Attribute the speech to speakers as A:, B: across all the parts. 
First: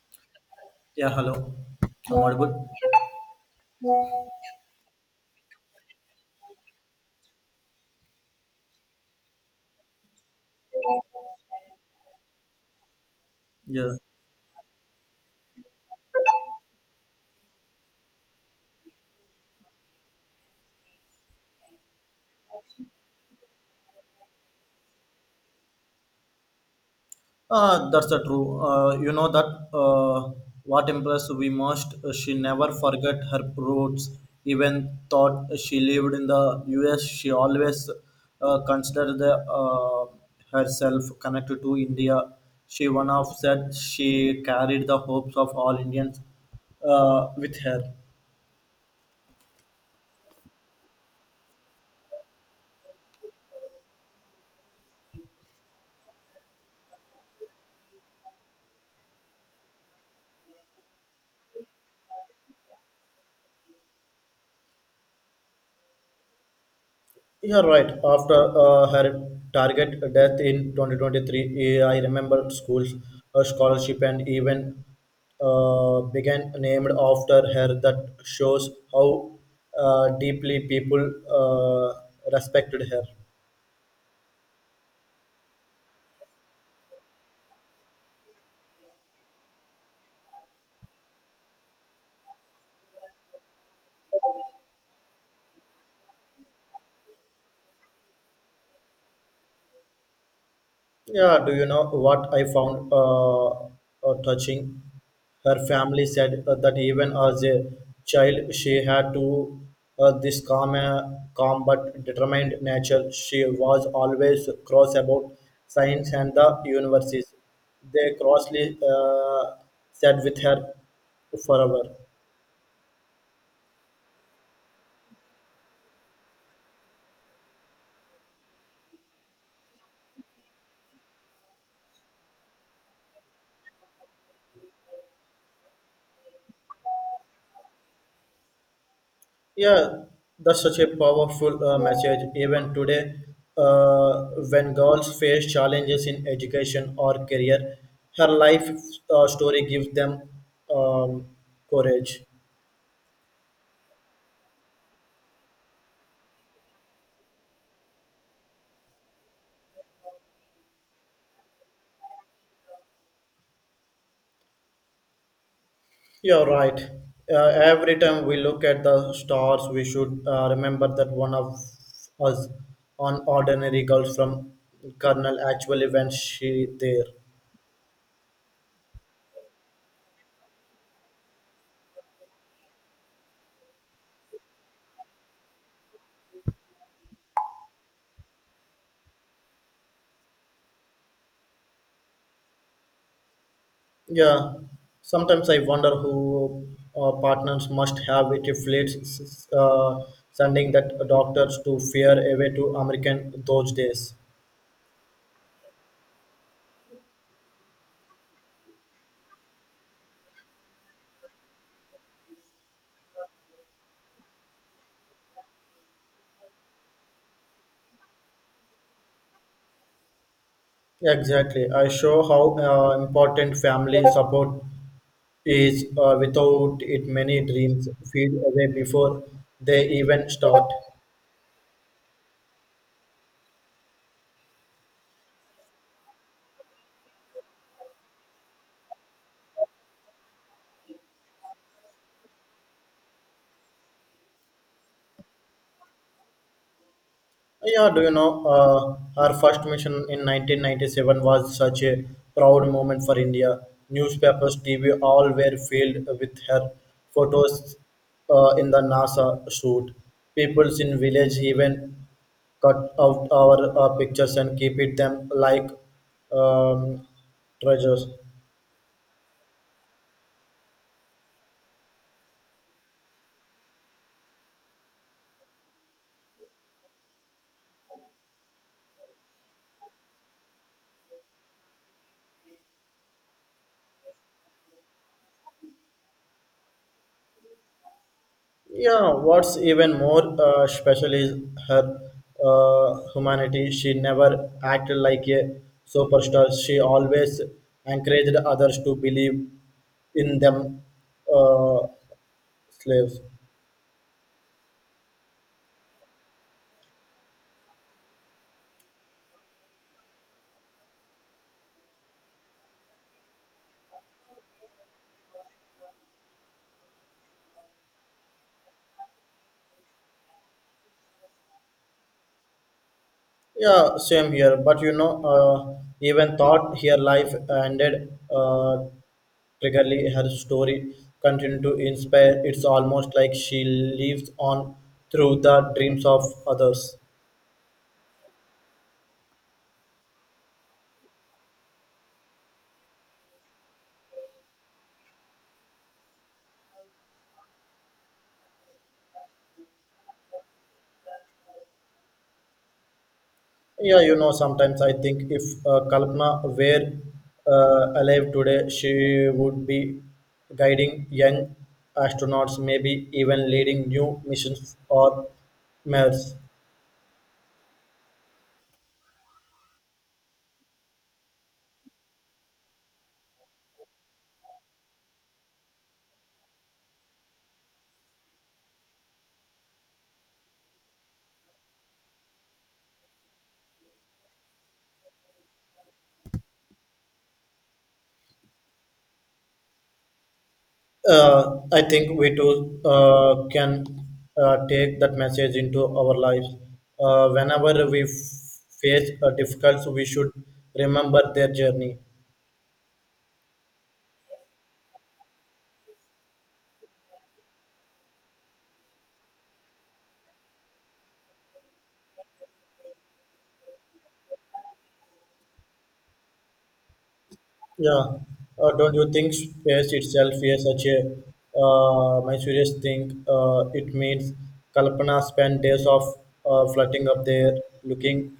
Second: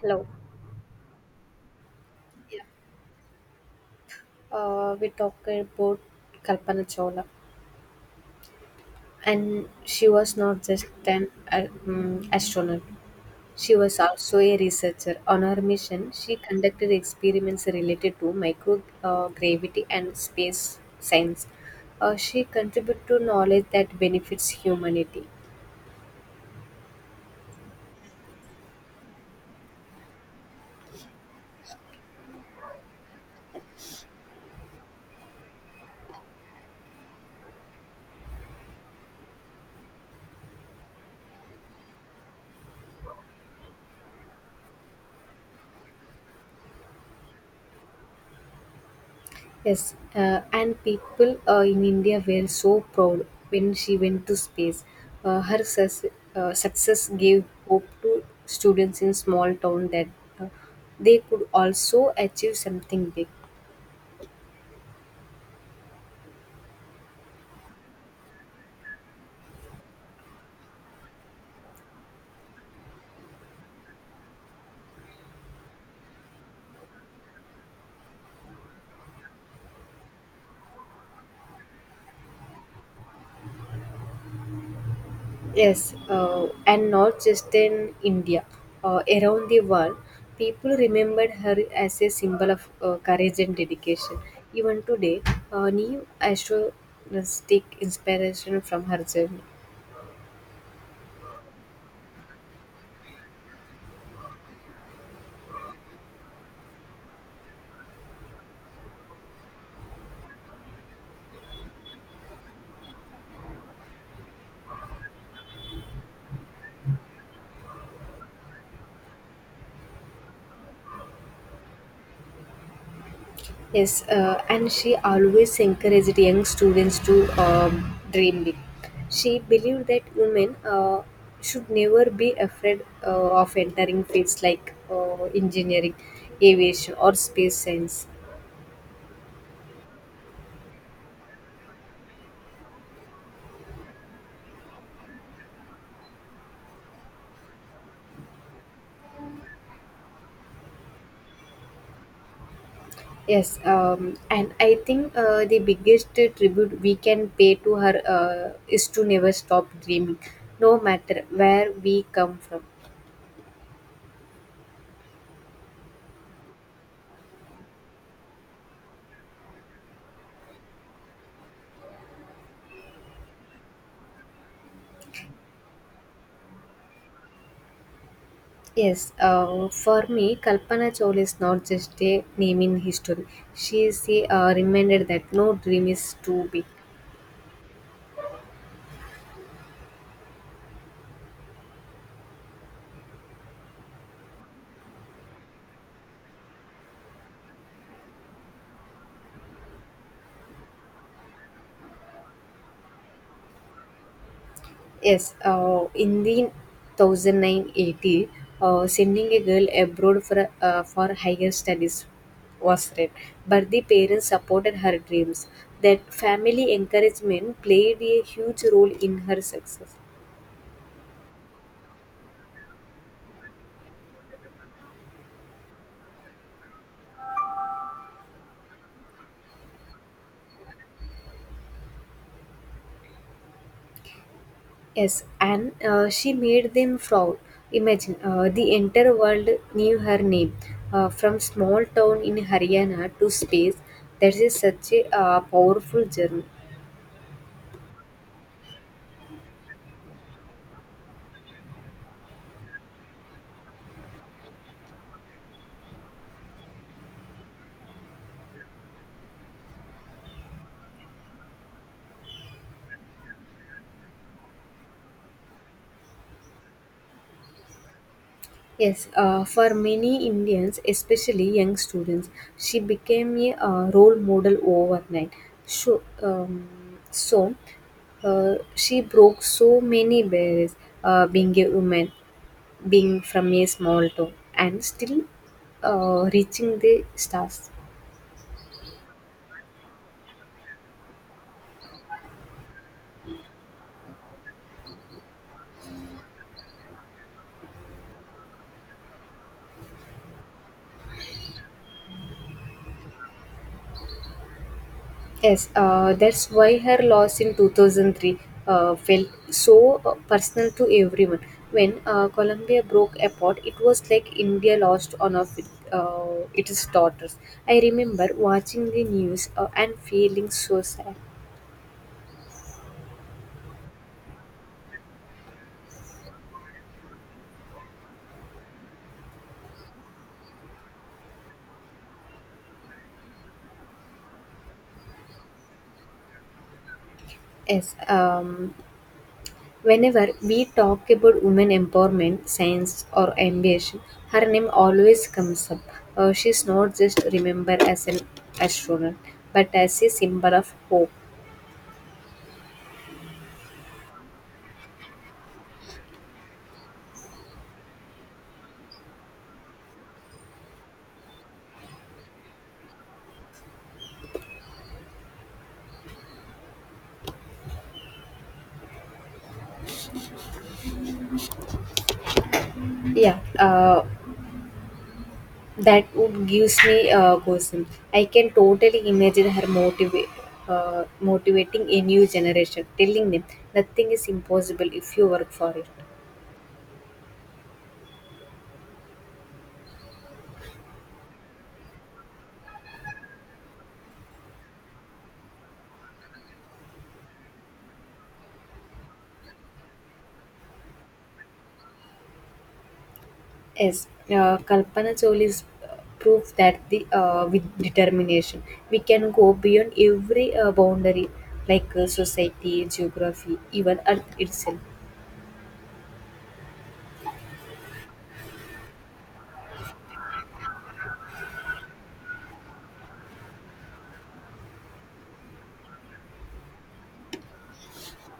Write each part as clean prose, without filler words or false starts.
A: Hello.
B: Yeah, hello. I'm yeah,
A: Yeah.
B: audible.
A: We talked about Kalpana Chawla, and she was not just an astronaut. She
B: Yeah,
A: was also a researcher. On her mission, she conducted experiments related to microgravity and space science. She contributed to knowledge that benefits humanity.
B: that's the true. You know that uh, what impressed we most. She never forget her roots. Even thought she lived in the U.S., she always considered uh, herself connected to India. She one of said she carried the hopes of all Indians with her.
A: Yes, and people in India were so proud when she went to space. Her success gave hope to students in small town that uh, they could also achieve something big.
B: You're right. After her target death in 2023, I remember schools, a scholarship, and even began named after her. That shows how deeply people respected her.
A: Yes, and not just in India, around the world, people remembered her as a symbol of courage and dedication. Even today, new astronauts take inspiration from her journey.
B: Yeah, do you know what I found touching? Her family said that even as a child, she had to this calm, calm but determined nature. She was always cross about science and the universes. They crossly sat with her forever.
A: Yes, and she always encouraged young students to dream big. She believed that women should never be afraid uh, of entering fields like engineering, aviation, or space science.
B: Yeah, that's such a powerful message. Even today, uh, when girls face challenges in education or career, her life story gives them um, courage.
A: Yes, and I think the biggest tribute we can pay to her is to never stop dreaming, no matter where we come from.
B: You're right. Every time we look at the stars, we should remember that one of us, an ordinary girl from Colonel, actually went she there.
A: Yes, for me, Kalpana Chawla is not just a name in history. She is a reminder that no dream is too big.
B: Yeah, sometimes I wonder who partners must have it reflects sending that doctors to fear away to American those days.
A: Yes, in the 1980, sending a girl abroad for higher studies was rare, but the parents supported her dreams. That family encouragement played a huge role in her success.
B: Exactly, I show how important family support is. Without it, many dreams fade away before they even start.
A: Yes, and she made them proud. Imagine the entire world knew her name. From small town in Haryana to space, that is such a powerful journey.
B: Yeah, do you know, our first mission in 1997 was such a proud moment for India. Newspapers, TV, all were filled with her photos in the NASA shoot. Peoples in village even cut out our pictures and keep it them like um, treasures.
A: Yes, for many Indians, especially young students, she became a role model overnight. So she broke so many barriers being a woman, being from a small town and still reaching the stars.
B: Yeah, what's even more special is her humanity. She never acted like a superstar. She always encouraged others to believe in them, uh, slaves.
A: Yes, that's why her loss in 2003 felt so personal to everyone. When Colombia broke apart, it was like India lost one of its daughters. I remember watching the news and feeling so sad.
B: Yeah, same here. But you know, even thought her life ended triggerly, her story continued to inspire. It's almost like she lives on through the dreams of others.
A: Yes, whenever we talk about women empowerment, science, or ambition, her name always comes up. She's not just remembered as an astronaut, but as a symbol of hope.
B: Yeah, you know, sometimes I think if Kalpana were alive today, she would be guiding young astronauts, maybe even leading new missions or Mars.
A: Yeah, that would gives me goosebumps. I can totally imagine her motivating a new generation, telling them nothing is impossible if you work for it.
B: I think we too can take that message into our lives. Whenever we face a difficult, we should remember their journey.
A: Yes, Kalpana Choli's proof that the with determination we can go beyond every boundary, like society, geography, even Earth itself.
B: Yeah, don't you think space itself is such a my serious thing? It means Kalpana spent days of floating up there, looking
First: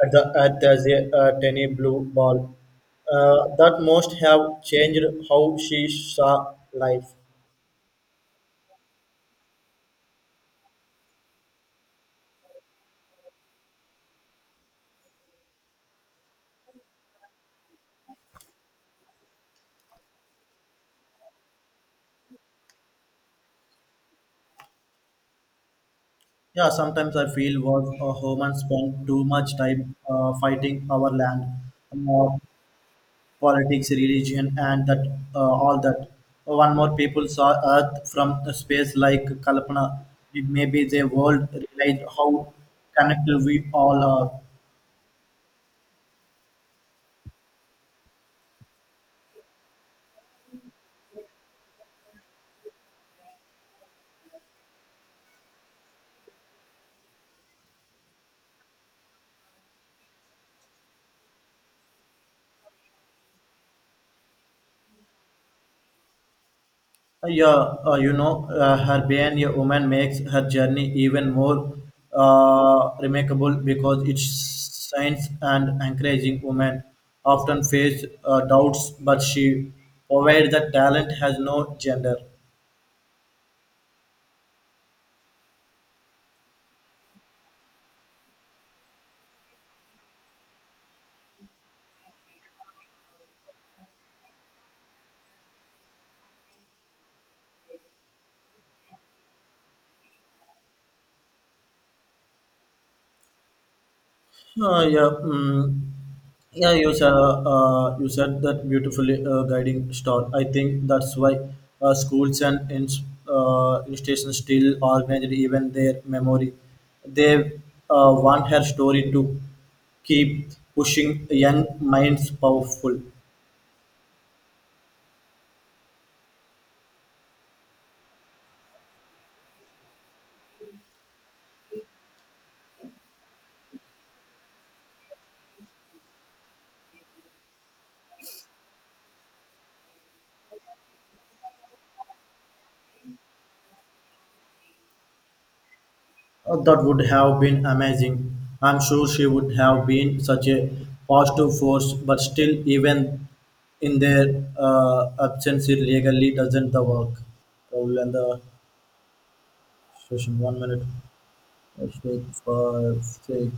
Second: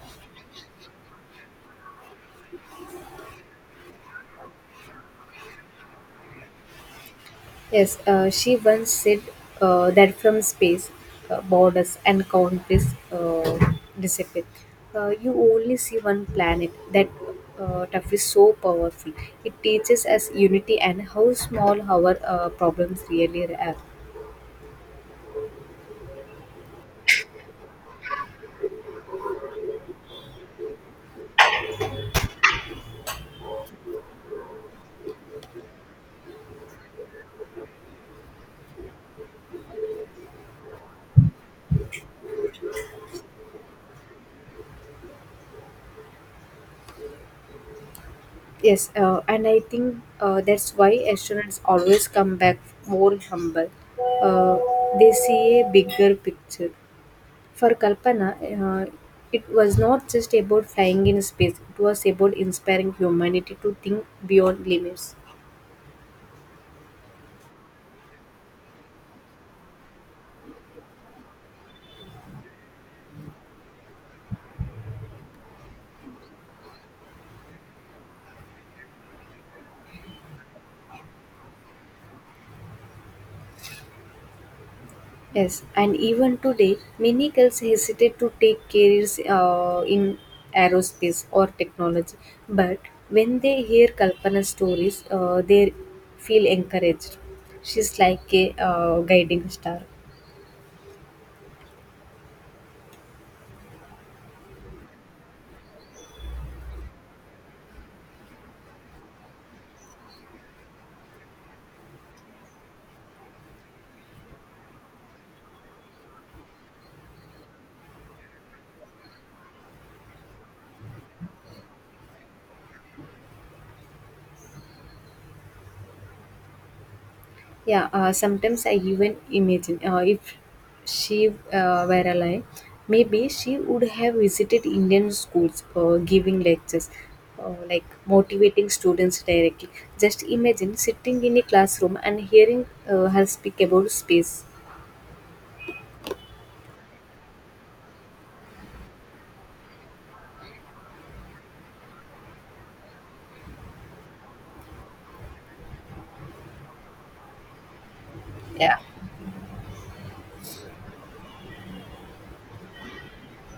B: at the tiny blue ball. That must have changed how she saw life.
A: Yes, she once said that from space, borders and countries disappear. You only see one planet. That stuff is so powerful. It teaches us unity and how small our problems really are.
B: Yeah, sometimes I feel was humans spend too much time fighting our land. Uh, Politics, religion, and that all that. One more people saw Earth from the space, like Kalpana. It may be the world realized how connected we all are.
A: Yes, and I think that's why astronauts always come back more humble. Uh, they see a bigger picture. For Kalpana, it was not just about flying in space, it was about inspiring humanity to think beyond limits.
B: Yeah, you know, her being a woman makes her journey even more remarkable because it shines and encouraging women often face doubts, but she provides that talent has no gender.
A: Yes, and even today, many girls hesitate to take careers in aerospace or technology. But when they hear Kalpana's stories, they feel encouraged. She's like a guiding star.
B: Yeah, mm, yeah. You said that beautifully guiding star. I think that's why schools and institutions still organize even their memory. They want her story to keep pushing young minds powerful.
A: Yeah, sometimes I even imagine if she were alive, maybe she would have visited Indian schools giving lectures, like motivating students directly. Just imagine sitting in a classroom and hearing her speak about space.
B: That would have been amazing. I'm sure she would have been such a positive force, but still, even in their absence, it legally doesn't the work. Probably and the
A: Yeah.
B: session one minute, five, six,